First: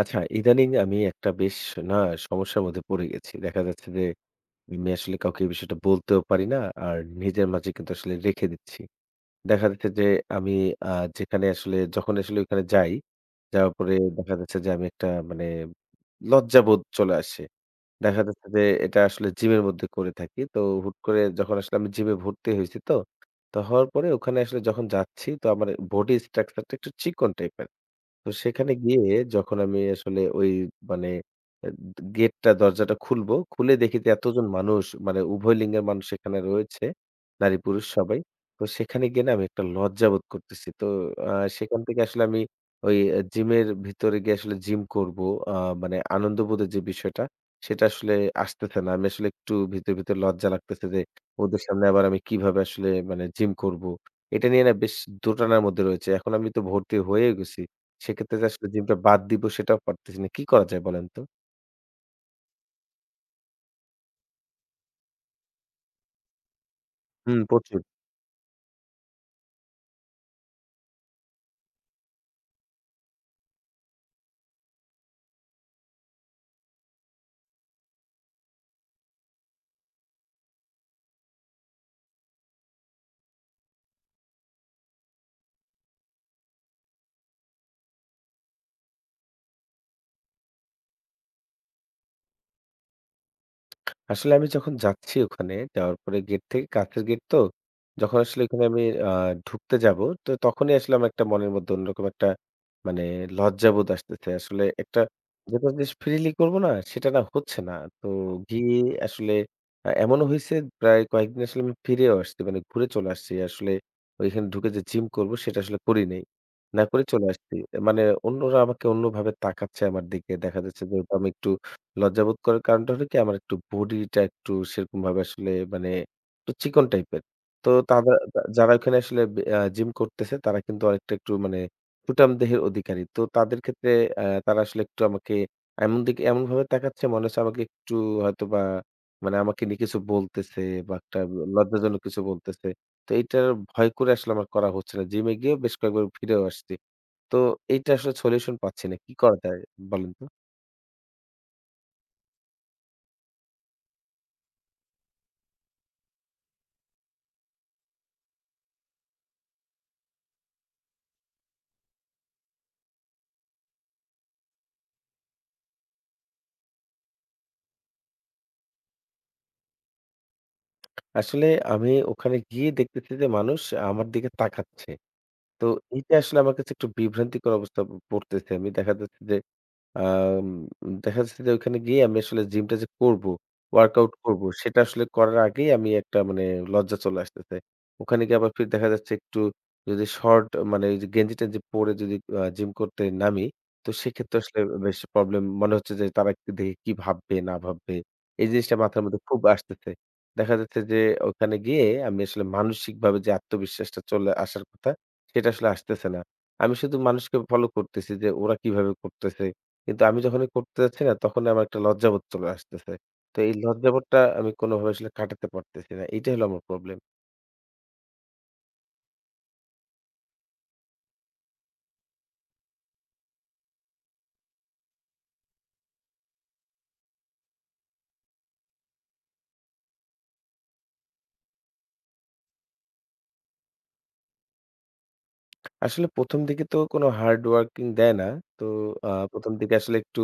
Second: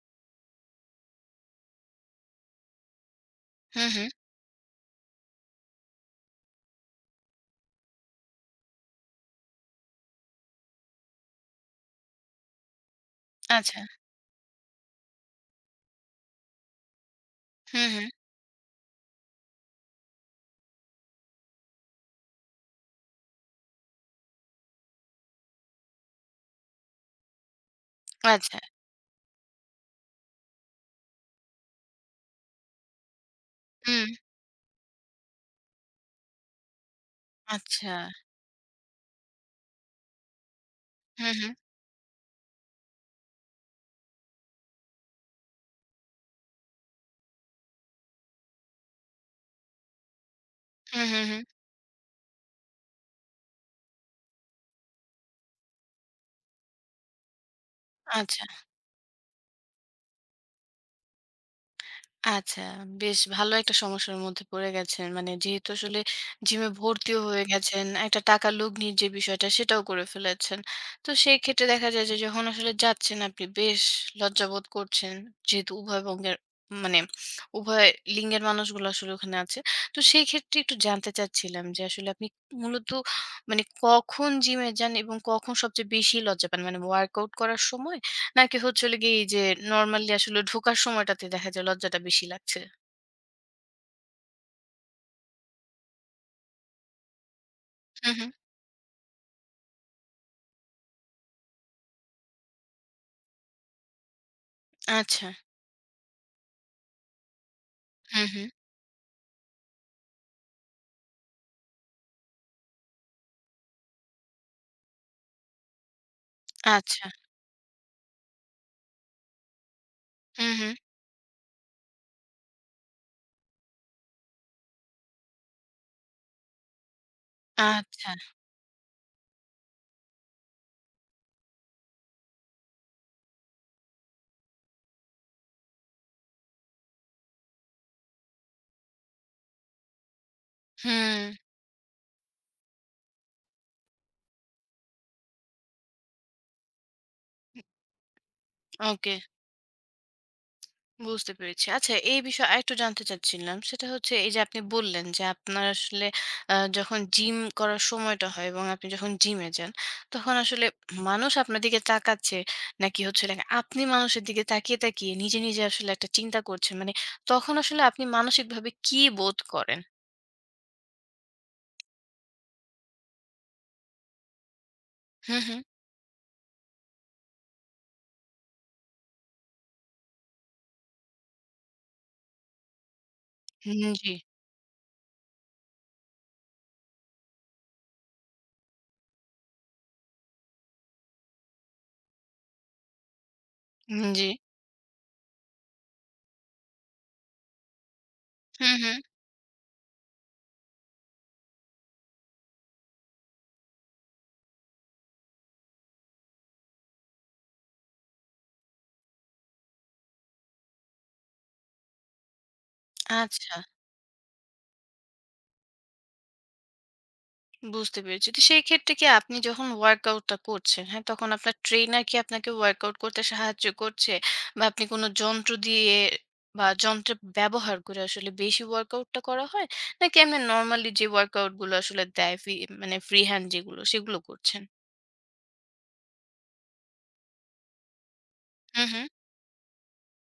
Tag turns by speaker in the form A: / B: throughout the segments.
A: আচ্ছা, ইদানিং আমি একটা বেশ না, সমস্যার মধ্যে পড়ে গেছি। দেখা
B: হু,
A: যাচ্ছে যে,
B: হু।
A: আমি আসলে কাউকে এই বিষয়টা বলতেও পারি না, আর নিজের মাঝে কিন্তু আসলে রেখে দিচ্ছি। দেখা যাচ্ছে যে, আমি আ যেখানে আসলে, যখন আসলে ওইখানে যাই, যাওয়ার
B: আচ্ছা।
A: পরে দেখা যাচ্ছে যে আমি একটা মানে লজ্জাবোধ চলে আসে।
B: হুম, হুম।
A: দেখা যাচ্ছে যে, এটা আসলে জিমের মধ্যে করে থাকি। তো হুট করে, যখন আসলে আমি জিমে ভর্তি হইছি তো, তো হওয়ার পরে ওখানে আসলে যখন যাচ্ছি তো আমার body structure টা একটু চিকন type এর। তো
B: আচ্ছা।
A: সেখানে গিয়ে যখন আমি আসলে ওই মানে এত gate টা দরজাটা খুলবো, খুলে দেখিতে
B: হুম।
A: এতজন মানুষ মানে উভয় লিঙ্গের মানুষ এখানে রয়েছে নারী-পুরুষ
B: আচ্ছা।
A: সবাই। তো, সেখানে গিয়ে না আমি একটা লজ্জাবোধ করতেছি। তো আ
B: হুম, হুম।
A: সেখান থেকে আসলে আমি ওই অ্যা জিমের ভিতরে গিয়ে আসলে gym করবো আ মানে আনন্দবোধের যে বিষয়টা, সেটা আসলে আসতেছে না। আমি আসলে একটু ভিতরে, ভিতরে, লজ্জা লাগতেছে যে,
B: হুম, হুম, হুম।
A: ওদের সামনে আবার আমি কিভাবে আসলে মানে gym করবো। এটা নিয়ে না বেশ দোটানার মধ্যে রয়েছে। এখন আমি তো ভর্তি হয়েও গেছি। সেক্ষেত্রে
B: আচ্ছা।
A: আসলে gym টা বাদ দিব, সেটাও পারতেছি না। কি করা যায়, বলেন তো?
B: আচ্ছা, বেশ ভালো একটা সমস্যার মধ্যে পড়ে গেছেন। মানে যেহেতু আসলে জিম এ ভর্তিও
A: হুম,
B: হয়ে
A: পড়ছি।
B: গেছেন, একটা টাকার লগ্নীর যে বিষয়টা সেটাও করে ফেলেছেন। তো সেই ক্ষেত্রে দেখা যায় যে যখন আসলে যাচ্ছেন আপনি বেশ লজ্জা বোধ করছেন। যেহেতু উভয়বঙ্গের মানে উভয় লিঙ্গের মানুষগুলো আসলে ওখানে আছে। তো সেই ক্ষেত্রে একটু জানতে চাচ্ছিলাম, যে আসলে আপনি মূলত মানে কখন জিম এ যান এবং কখন সবচেয়ে বেশি লজ্জা পান। মানে ওয়ার্কআউট করার সময় নাকি হচ্ছে হলো গিয়ে এই যে normally আসলে ঢোকার সময়টাতে দেখা যায় লজ্জাটা বেশি লাগছে?
A: আসলে আমি যখন যাচ্ছি ওখানে, যাওয়ার পরে gate থেকে কাঁচের gate তো।
B: হুম,
A: যখন
B: হুম।
A: আসলে ওখানে আমি আ ঢুকতে যাব তো তখনই আসলে আমার একটা মনের মধ্যে অন্যরকম একটা মানে লজ্জাবোধ আসতেছে। আসলে একটা
B: আচ্ছা।
A: যেটা জিস freely করবো না সেটা না হচ্ছে না। তো
B: হুম, হুম।
A: গিয়ে আসলে আ এমনও হইছে প্রায় কয়েকদিন আসলে আমি ফিরেও আসছি। মানে ঘুরে চলে আসছি। আসলে ওইখানে ঢুকে যে gym করবো সেটা আসলে করি নাই। না করে
B: আচ্ছা।
A: চলে আসছি। মানে অন্যরা আমাকে অন্যভাবে তাকাচ্ছে আমার দিকে।
B: হুম,
A: দেখা
B: হুম।
A: যাচ্ছে যেহেতু আমি একটু লজ্জাবোধ করার কারণটা হলো কি আমার একটু body টা একটু সেরকমভাবে আসলে মানে একটু চিকন type এর। তো
B: আচ্ছা।
A: তাদা যা যারা ওখানে আসলে ব্যা এ্যা gym করতেছে তারা কিন্তু অনেকটা একটু মানে সুঠাম দেহের অধিকারী। তো তাদের ক্ষেত্রে এ্যা তারা আসলে একটু আমাকে এমন দিকে, এমনভাবে তাকাচ্ছে মনে হচ্ছে আমাকে একটু হয়তোবা মানে আমাকে নিয়ে কিছু বলতেছে বা একটা ব
B: হুম।
A: লজ্জাজনক কিছু বলতেছে। তো এইটার ভয় করে আসলে আমার করা হচ্ছে না। gym এ গিয়েও বেশ কয়েকবার ফিরেও আসছি। তো
B: হুম।
A: এইটা আসলে solution পাচ্ছি না। কি
B: ওকে।
A: করা যায় বলেন তো?
B: বুঝতে পেরেছি। আচ্ছা, এই বিষয়ে আরেকটু জানতে চাচ্ছিলাম। সেটা হচ্ছে এই যে আপনি বললেন যে আপনার আসলে আ যখন জিম করার সময়টা হয় এবং আপনি যখন জিমে যান তখন আসলে মানুষ আপনার দিকে তাকাচ্ছে নাকি হচ্ছে হলো গিয়ে আপনি মানুষের দিকে তাকিয়ে, তাকিয়ে, নিজে, নিজে, আসলে একটা চিন্তা করছেন। মানে তখন আসলে আপনি মানসিকভাবে কী বোধ করেন?
A: আসলে আমি ওখানে গিয়ে দেখতেছি যে, মানুষ আমার দিকে তাকাচ্ছে।
B: হু, হু।
A: তো এইটা আসলে আমার কাছে একটু বিভ্রান্তিকর অবস্থা প পড়তেছে। আমি দেখা যাচ্ছে যে, আ উম দেখা যাচ্ছে যে ওখানে গিয়ে আমি আসলে gym টা যে করবো
B: হুম, হুম।
A: workout
B: জি।
A: করবো সেটা আসলে করার আগেই আমি একটা মানে লজ্জা চলে আসতেছে। ওখানে গিয়ে আবার ফের দেখা যাচ্ছে একটু যদি short আ মানে ওই যে গেঞ্জি-টেঞ্জি পড়ে যদি আ gym করতে নামি, তো
B: হুম, জি।
A: সেক্ষেত্রে আসলে বেশ problem মনে হচ্ছে যে তারা একটু দেখে কি ভাববে না ভাববে এই
B: হুম,
A: জিনিসটা
B: হুম।
A: মাথার মধ্যে খুব আসতেছে। দেখা যাচ্ছে যে, ওখানে গিয়ে আমি আসলে মানসিকভাবে যে আত্মবিশ্বাসটা চলে আসার কথা সেটা আসলে আসতেছে না। আমি শুধু মানুষকে follow করতেছি যে ওরা কিভাবে করতেছে। কিন্তু আমি যখনই করতে যাচ্ছি না তখনই আমার একটা লজ্জাবোধ চলে আসতেছে। তো এই
B: আচ্ছা।
A: লজ্জাবোধটা আমি কোনভাবে আসলে কাটাতে পারতেছি না। এইটা হলো আমার problem.
B: বুঝতে পেরেছি। তো সেই ক্ষেত্রে কি আপনি যখন ওয়ার্কআউট টা করছেন, হ্যাঁ তখন আপনার trainer কি আপনাকে ওয়ার্কআউট করতে সাহায্য করছে? বা আপনি কোন যন্ত্র দিয়ে বা যন্ত্র ব্যবহার করে আসলে বেশি ওয়ার্কআউট টা করা হয়? নাকি এমনে normally যে ওয়ার্কআউট গুলো আসলে দেয় ফি মানে free hand যেগুলো সেগুলো করছেন?
A: আসলে ১ম দিকে তো কোন hard working দেয় না। তো
B: হুম, হুম।
A: আ ১ম দিকে আসলে একটু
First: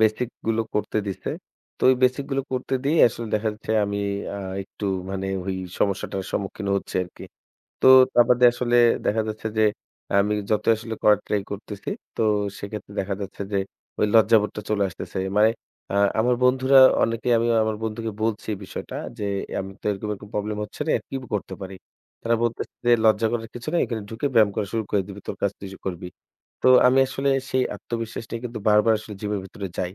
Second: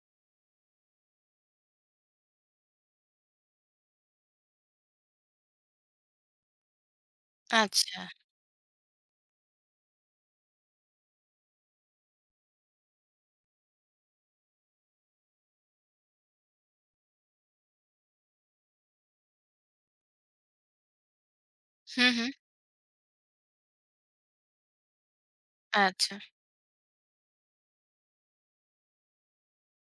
A: basic গুলো করতে দিছে। তো ওই basic গুলো করতে দিয়েই আসলে দেখা যাচ্ছে আমি আ একটু মানে ওই সমস্যাটার সম্মুখীন হচ্ছি আরকি। তো
B: আচ্ছা।
A: তা বাদে আসলে দেখা যাচ্ছে যে, আমি যতই আসলে করার try করতেছি তো সেক্ষেত্রে দেখা যাচ্ছে যে ওই লজ্জাবোধটা চলে আসতেছে। মানে আ আমার বন্ধুরা অনেকেই আমি আমার বন্ধুকে বলছি এই বিষয়টা যে আমি তো এরকম, এরকম, problem হচ্ছে রে, কি করতে পারি?
B: হুম, হুম।
A: তারা বলতেছে যে "লজ্জা করার কিছু নাই। এখানে ঢুকে ব্যায়াম করা শুরু করে দিবি, তোর কাজ তুই করবি।"
B: আচ্ছা।
A: তো আমি আসলে সেই আত্মবিশ্বাস নিয়ে কিন্তু বারবার আসলে জিমের ভিতরে যাই।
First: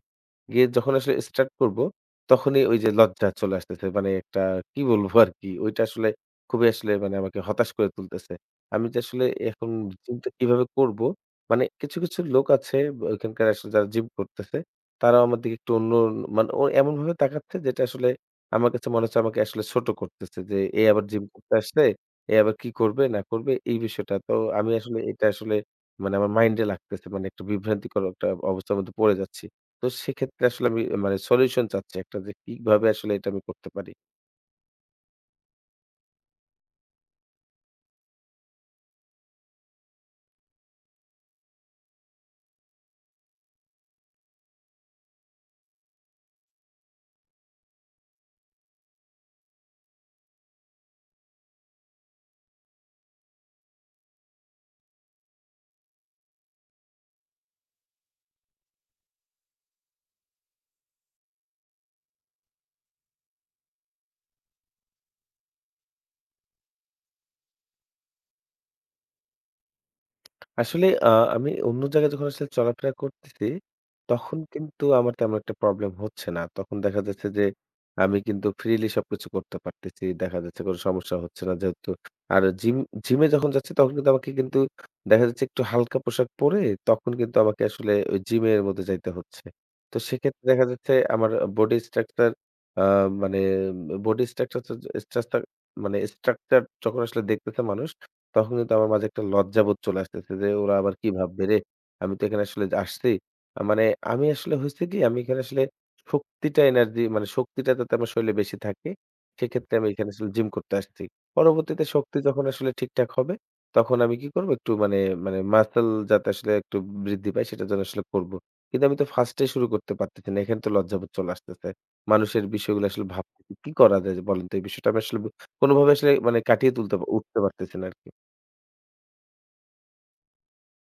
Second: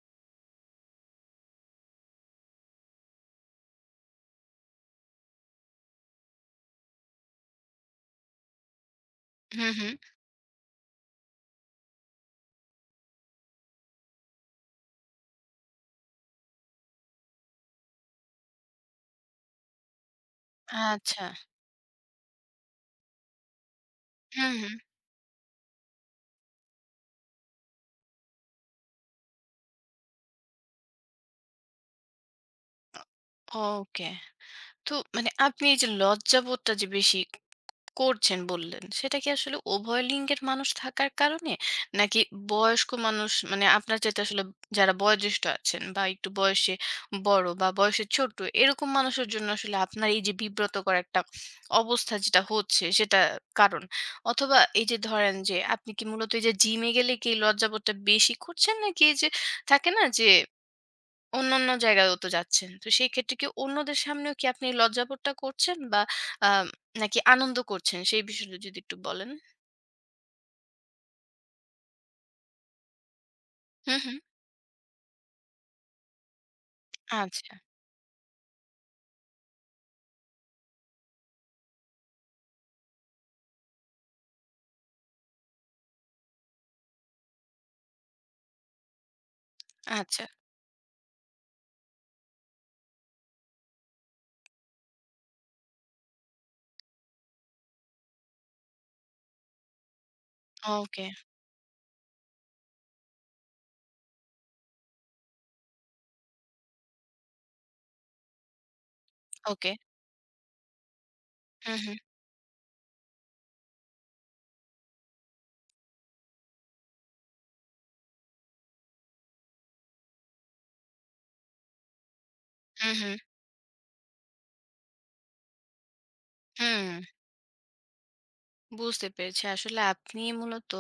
A: গিয়ে যখন আসলে start করবো তখনই ওই যে লজ্জা চলে আসতেছে। মানে একটা কি বলবো আরকি ওইটা আসলে খুবই আসলে মানে আমাকে হতাশ করে তুলতেসে। আমি যে আসলে
B: হুম,
A: এখন
B: হুম।
A: জিম টা কিভাবে করবো। মানে কিছু, কিছু, লোক আছে ব্যা ওইখানকার আসলে যারা gym করতেছে। তারাও আমার দিকে একটু অন্যন মানে ও এমনভাবে তাকাচ্ছে যেটা আসলে আমার কাছে মনে হচ্ছে আমাকে আসলে ছোট করতেছে। যে এ আবার
B: আচ্ছা।
A: gym করতে আসছে, এ আবার কি করবে না করবে এই বিষয়টা। তো
B: হুম,
A: আমি
B: হুম।
A: আসলে এটা আসলে মানে আমার mind এ লাগতেছে। মানে একটা বিভ্রান্তিকর একটা অবস্থার মধ্যে পড়ে যাচ্ছি। তো সেক্ষেত্রে আসলে আমি মানে solution চাচ্ছি একটা যে কিভাবে আসলে এটা আমি করতে পারি?
B: ওকে। তো মানে আপনি এই যে লজ্জাবোধটা যে বেশি করছেন বললেন। সেটা কি আসলে উভয় লিঙ্গের মানুষ থাকার কারণে? নাকি বয়স্ক মানুষ মানে আপনার চাইতে আসলে যারা বয়োজ্যেষ্ঠ আছেন বা একটু বয়সে বড় বা বয়সে ছোট এরকম মানুষের জন্য আসলে আপনার এই যে বিব্রতকর একটা অবস্থা যেটা হচ্ছে সেটা কারণ? অথবা এই যে ধরেন যে আপনি কি মূলত এই যে জিম এ গেলে কি লজ্জাবোধটা বেশি করছেন? নাকি এই যে থাকে না যে অন্যান্য জায়গাতেও তো যাচ্ছেন। তো সেই ক্ষেত্রে কি অন্যদের সামনেও কি আপনি লজ্জাবোধটা করছেন বা আম নাকি আনন্দ করছেন সেই বিষয়টা যদি একটু বলেন?
A: আসলে আ আমি অন্য জায়গায় যখন আসলে চলাফেরা করতেছি
B: হুম, হুম।
A: তখন কিন্তু আমার তেমন একটা problem হচ্ছে না। তখন দেখা যাচ্ছে যে,
B: আচ্ছা।
A: আমি কিন্তু freely সবকিছু করতে পারতেছি। দেখা যাচ্ছে কোন সমস্যা হচ্ছে না। যেহেতু আর gym gym-এ যখন যাচ্ছি তখন কিন্তু আমাকে কিন্তু দেখা যাচ্ছে একটু হালকা পোশাক পড়ে তখন কিন্তু আমাকে আসলে ওই gym এর মধ্যে যাইতে হচ্ছে। তো
B: আচ্ছা।
A: সেক্ষেত্রে দেখা যাচ্ছে আমার আ body structure আ মানে উম বডি স্ট্রাকচারযা স্ট্রাটচার মানে structure যখন আসলে দেখতেছে মানুষ তখন কিন্তু আমার মাঝে একটা লজ্জাবোধ চলে আসতেছে যে "ওরা আবার
B: ওকে।
A: কি ভাববে রে? আমি তো এখানে আসলে আসছি" আ মানে আমি আসলে হইছে কি আমি এখানে আসলে শক্তিটা energy মানে শক্তিটা যাতে আমার শরীরে বেশি থাকে সেক্ষেত্রে
B: ওকে।
A: আমি এখানে আসলে gym করতে আসছি।
B: হু,
A: পরবর্তীতে
B: হু।
A: শক্তি যখন আসলে ঠিকঠাক হবে তখন আমি কি করব একটু মানে মানে, muscle যাতে আসলে একটু বৃদ্ধি পায় সেটা জন্য আসলে করব। কিন্তু আমি তো first এই শুরু করতে পারতেছি না। এখান তো লজ্জাবোধ চলে আসতেছে। মানুষের বিষয়গুলো
B: হু,
A: আসলে
B: হু।
A: ভাব [unintelligible] কি করা যায় যে বলেন তো এই বিষয়টা আমি আসলে ব কোনভাবে আসলে মানে কাটিয়ে তুলতে
B: হুম।
A: উঠতে পারতেছি না আরকি।
B: বুঝতে পেরেছি। আসলে আপনি মূলত,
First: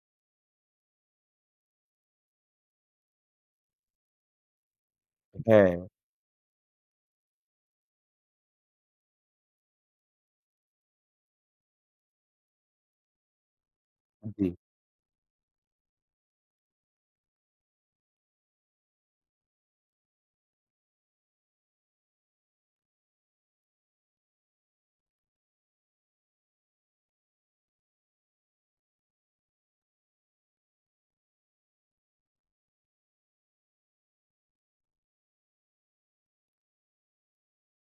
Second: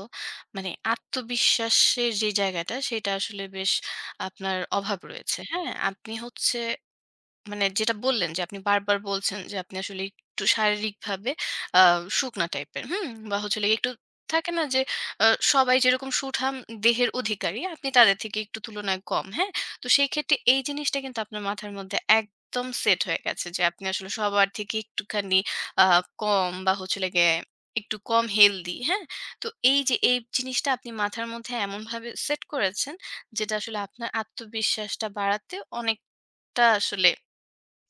B: মানে আত্মবিশ্বাসের যে জায়গাটা সেটা আসলে বেশ আপনার অভাব রয়েছে, হ্যাঁ?
A: হ্যাঁ।
B: আপনি হচ্ছে মানে যেটা বললেন যে আপনি বারবার বলছেন যে আপনি আসলে একটু শারীরিকভাবে আ শুকনা টাইপের, হুম? বা হচ্ছে হলো গিয়ে একটু থাকে
A: জি।
B: না যে অ সবাই যেরকম সুঠাম দেহের অধিকারী আপনি তাদের থেকে একটু তুলনায় কম, হ্যাঁ? তো সেইক্ষেত্রে এই জিনিসটা কিন্তু আপনার মাথার মধ্যে একদম সেট হয়ে গেছে যে আপনি আসলে সবার থেকে একটুখানি আ কম বা হচ্ছে হলো গিয়ে একটু কম healthy, হ্যাঁ? তো এই যে এই জিনিসটা আপনি মাথার মধ্যে এমনভাবে সেট করেছেন, যেটা আসলে আপনার আত্মবিশ্বাসটা বাড়াতে অনেকটা আসলে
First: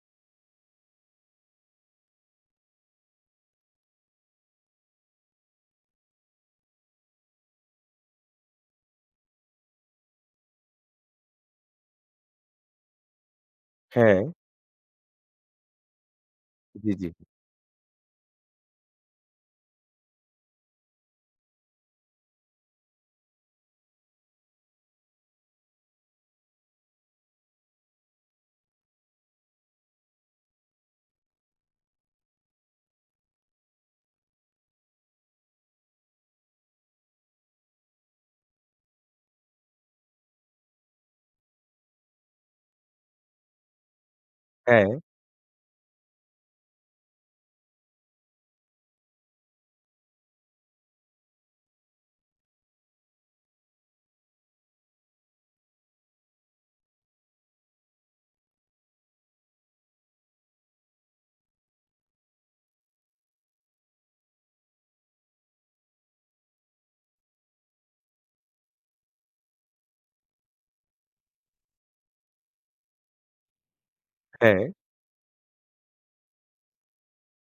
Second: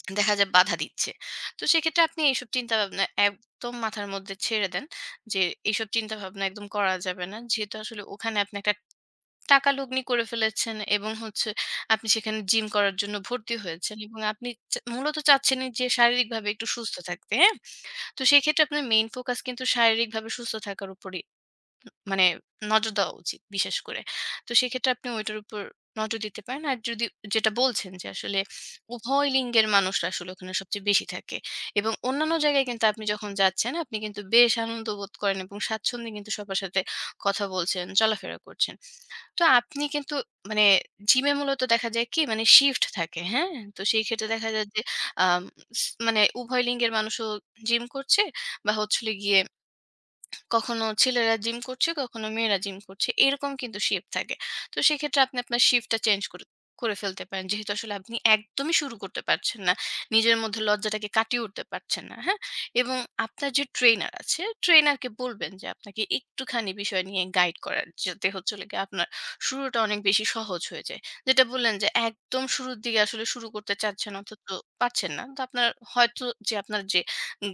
B: দেখা যায় বাধা দিচ্ছে। তো সেক্ষেত্রে আপনি এইসব চিন্তাভাবনা একদম মাথার মধ্যে ছেড়ে দেন। যে এইসব চিন্তাভাবনা একদম করা যাবে না। যেহেতু আসলে ওখানে আপনি একটা টাকা লগ্নি করে ফেলেছেন এবং হচ্ছে আপনি সেখানে জিম করার জন্য ভর্তি হয়েছেন এবং
A: হ্যাঁ।
B: আপনি চা মূলত চাচ্ছেনই যে শারীরিকভাবে একটু
A: জি,
B: সুস্থ
A: জি।
B: থাকতে, হ্যাঁ? তো সেক্ষেত্রে আপনার main focus কিন্তু শারীরিকভাবে সুস্থ থাকার উপরই উ মানে নজর দেওয়া উচিত বিশেষ করে। তো সেক্ষেত্রে আপনি ওইটার উপর নজর দিতে পারেন। আর যদি, যেটা বলছেন যে আসলে উভয় লিঙ্গের মানুষরা আসলে ওখানে সবচেয়ে বেশি থাকে এবং অন্যান্য জায়গায় কিন্তু আপনি যখন যাচ্ছেন আপনি কিন্তু বেশ আনন্দবোধ করেন এবং স্বাচ্ছন্দ্যে কিন্তু সবার সাথে কথা বলছেন, চলাফেরা করছেন। তো আপনি কিন্তু মানে জিমে মূলত দেখা যায় কি মানে shift থাকে, হ্যাঁ? তো সেইক্ষেত্রে দেখা যায় যে
A: হ্যা।
B: আম স মানে উভয় লিঙ্গের মানুষও জিম করছে বা হচ্ছে হলো গিয়ে কখনো ছেলেরা জিম করছে, কখনো মেয়েরা জিম করছে, এরকম কিন্তু shift থাকে। তো সেক্ষেত্রে আপনি আপনার shift টা change কর করে ফেলতে পারেন। যেহেতু আসলে আপনি একদমই শুরু করতে পারছেন না। নিজের মধ্যে লজ্জাটাকে কাটিয়ে উঠতে পারছেন না, হ্যাঁ? এবং আপনার যে trainer আছে trainer কে বলবেন যে আপনাকে একটুখানি বিষয় নিয়ে guide করার, যাতে হচ্ছে হলো গিয়ে আপনার শুরুটা অনেক বেশি সহজ হয়ে যায়। যেটা বললেন যে একদম শুরুর দিকে আসলে শুরু করতে চাচ্ছেন অথচ তো
A: হ্যা।
B: পারছেন না। তো আপনার হয়তো যে আপনার যে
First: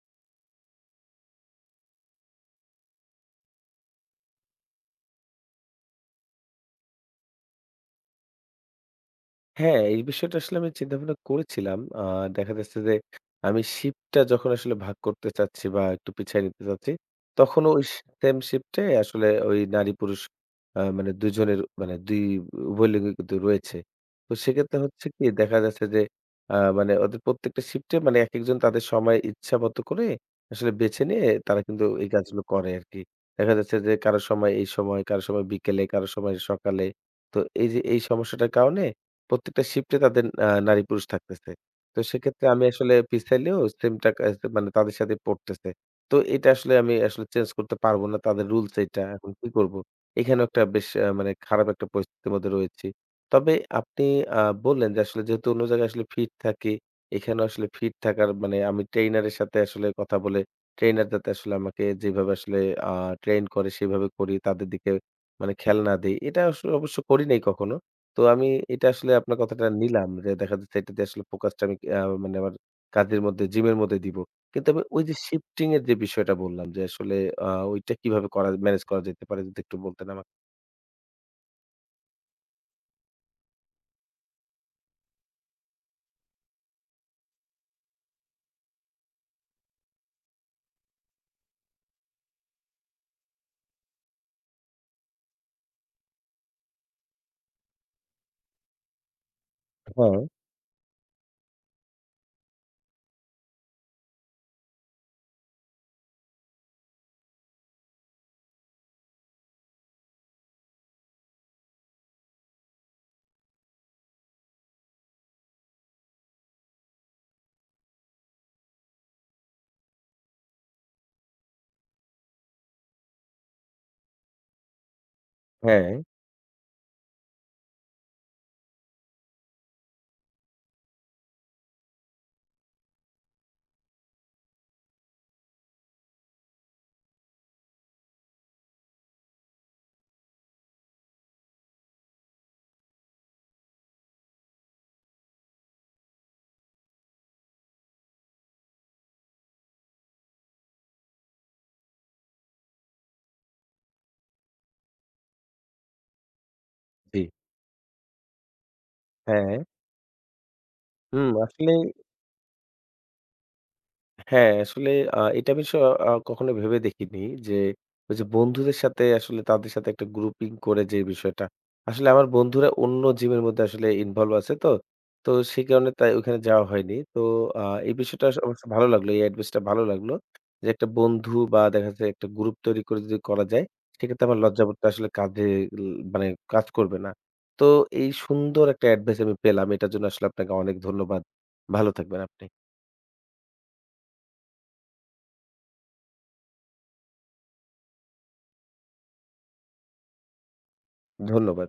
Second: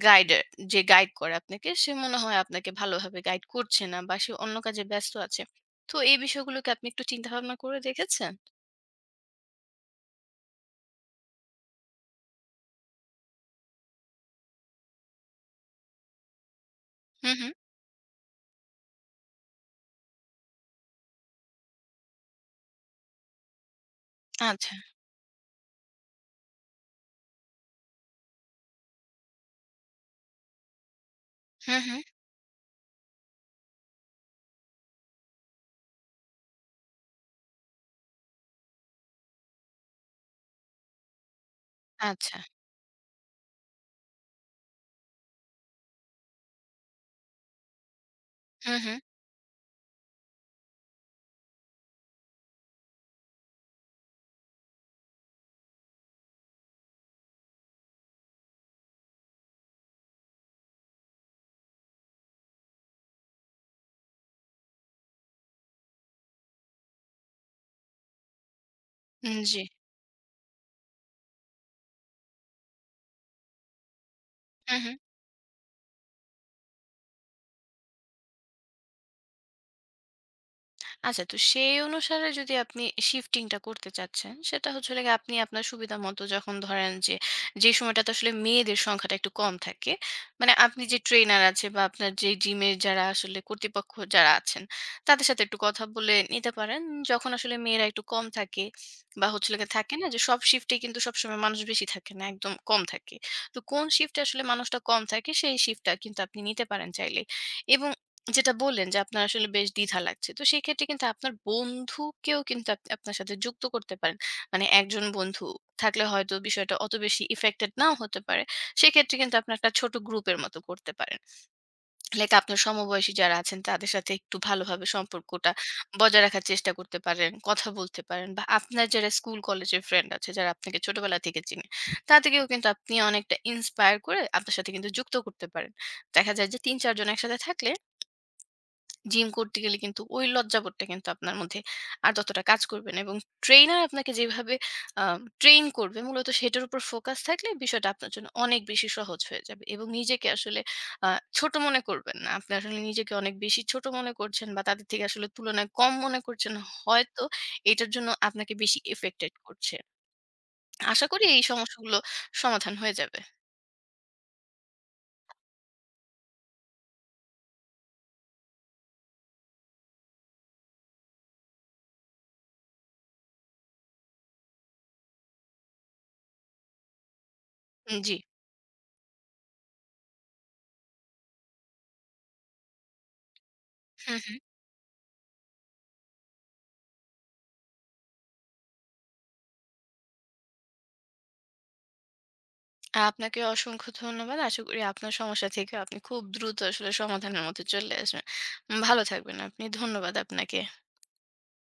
B: guider যে guide করে আপনাকে সে মনে হয় আপনাকে ভালো ভাবে guide করছে না বা সে অন্য কাজে ব্যস্ত আছে। তো এই বিষয়গুলোকে আপনি একটু চিন্তাভাবনা করে দেখেছেন?
A: হ্যাঁ, এই বিষয়টা আসলে আমি চিন্তা-ভাবনা করেছিলাম। আ দেখা যাচ্ছে যে আমি শিফটটা যখন আসলে ভাগ করতে চাচ্ছি বা একটু পিছায় নিতে চাচ্ছি,
B: হু, হু।
A: তখনও ওই সে সেম শিফটটায় আসলে ওই নারী-পুরুষ আ মানে ২ জনের ২ উভয় লিঙ্গই কিন্তু রয়েছে। তো
B: আচ্ছা।
A: সেক্ষেত্রে হচ্ছে কী, দেখা যাচ্ছে যে আ মানে ওদের প্রত্যেকটা শিফটে মানে একেকজন তাদের সময় ইচ্ছামতো করে আসলে বেছে নিয়ে তারা
B: হু,
A: কিন্তু
B: হু।
A: এই কাজগুলো করে আরকি। দেখা যাচ্ছে যে কারো সময় এই সময়, কারো সময় বিকেলে, কারো সময় সকালে। তো এই যে এই সমস্যাটার কারণে প্রত্যেকটা শিফটে তাদের আ নারী-পুরুষ থাকতেসে। তো
B: আচ্ছা।
A: সেক্ষেত্রে আমি আসলে পিছাইলেও সেম টাকা আস মানে তাদের সাথেই পড়তেসে। তো এটা আসলে আমি আসলে চেঞ্জ করতে পারব না। তাদের
B: হু,
A: রুলস
B: হু।
A: এইটা। এখন কী করব? এখানেও একটা বেশ অ্যা মানে খারাপ একটা পরিস্থিতির মধ্যে রয়েছি। তবে আপনি আ বললেন যে আসলে যেহেতু অন্য জায়গায় আসলে ফিট থাকি, এখানেও আসলে ফিট থাকার মানে আমি ট্রেইনারের সাথে আসলে কথা বলে ট্রেইনার যাতে আসলে আমাকে যেইভাবে আসলে আ ট্রেইন করে, সেভাবে করি। তাদের দিকে মানে খেয়াল না দেই। এটা আসলে অবশ্য করি নাই কখনো। তো আমি এটা আসলে
B: উম
A: আপনার কথাটা
B: জি।
A: নিলাম। রে দেখা যাচ্ছে এটাতে আসলে ফোকাসটা আমি অ্যা মানে আমার কাজের মধ্যে, জিমের মধ্যে দিব। কিন্তু
B: হু,
A: আমার
B: হু।
A: ওই যে শিফটিং-এর যে বিষয়টা বললাম যে আসলে আ ওইটা কীভাবে করা ম্যানেজ করা যেতে পারে যদি একটু বলতেন আমাকে।
B: আচ্ছা তো সেই অনুসারে যদি আপনি shifting টা করতে চাচ্ছেন সেটা হচ্ছে হলো গে আপনি আপনার সুবিধামত যখন ধরেন যে, যে, সময়টাতে আসলে মেয়েদের সংখ্যাটা একটু কম থাকে, মানে আপনি যে, trainer আছে বা আপনার যে জিমের যারা আসলে কর্তৃপক্ষ যারা আছেন তাদের সাথে একটু কথা বলে নিতে পারেন যখন আসলে মেয়েরা একটু কম থাকে বা হচ্ছে লেগে থাকে না যে,
A: হ্যা।
B: সব shift এ কিন্তু সবসময় মানুষ বেশি থাকে না একদম কম থাকে। তো কোন shift এ আসলে মানুষটা কম থাকে সেই shift টা কিন্তু আপনি নিতে পারেন চাইলে এবং যেটা বললেন যে আপনার আসলে বেশ দ্বিধা লাগছে তো সেক্ষেত্রে কিন্তু আপনার বন্ধুকেও কিন্তু আপ আপনার সাথে যুক্ত করতে পারেন। মানে একজন বন্ধু থাকলে হয়তো বিষয়টা অত বেশি effected নাও হতে পারে। সেক্ষেত্রে কিন্তু আপনার একটা ছোট group এর মতো করতে পারেন। লাইক আপনার সমবয়সী যারা আছেন তাদের সাথে একটু ভালো ভাবে সম্পর্কটা
A: হ্যা।
B: বজায় রাখার চেষ্টা করতে পারেন, কথা বলতে পারেন বা আপনার যারা school college এর friend আছে যারা আপনাকে ছোটবেলা থেকে চিনে তাদেরকেও কিন্তু আপনি অনেকটা inspire করে আপনার সাথে কিন্তু যুক্ত করতে পারেন। দেখা যায় যে ৩-৪ জন একসাথে থাকলে জিম করতে গেলে কিন্তু ওই লজ্জাবোধটা কিন্তু আপনার মধ্যে আর ততটা কাজ করবে না এবং trainer আপনাকে যেভাবে আ train করবে মূলত সেটার উপর focus থাকলে বিষয়টা আপনার জন্য অনেক বেশি সহজ হয়ে যাবে। এবং নিজেকে আসলে আ ছোট মনে করবেন না। আপনি আসলে নিজেকে অনেক বেশি ছোট মনে করছেন বা তাদের থেকে আসলে তুলনায় কম মনে করছেন হয়তো।
A: জি।
B: এটার জন্য আপনাকে বেশি effected
A: হ্যা।
B: করছে। আশা করি
A: হুম
B: এই
A: আসলেই
B: সমস্যাগুলো সমাধান হয়ে যাবে।
A: হ্যাঁ। আসলে আ এটা বিষয় অ কখনো ভেবে দেখিনি যে, ওই যে বন্ধুদের সাথে আসলে তাদের সাথে একটা grouping করে যে বিষয়টা। আসলে আমার বন্ধুরা অন্য gym এর মধ্যে আসলে involve আছে তো। তো, সে কারণে তাই ওখানে যাওয়া হয়নি। তো, আ এই
B: উম জি।
A: বিষয়টা আসলে আমার কাছে ভালো লাগলো। এই advice টা ভালো লাগলো। যে একটা বন্ধু বা দেখা যাচ্ছে একটা group তৈরি করে যদি করা যায়
B: হু,
A: সেক্ষেত্রে
B: হু।
A: আমার লজ্জাবোধটা আসলে কাজে ল মানে কাজ করবে না। তো এই সুন্দর একটা advice আমি পেলাম। এটার জন্য আসলে আপনাকে অনেক ধন্যবাদ। ভালো থাকবেন আপনি।
B: আপনাকে অসংখ্য ধন্যবাদ। আশা করি আপনার সমস্যা থেকে আপনি খুব দ্রুত আসলে সমাধানের মধ্যে চলে আসবেন। উম ভালো থাকবেন আপনি। ধন্যবাদ আপনাকে।
A: ধন্যবাদ।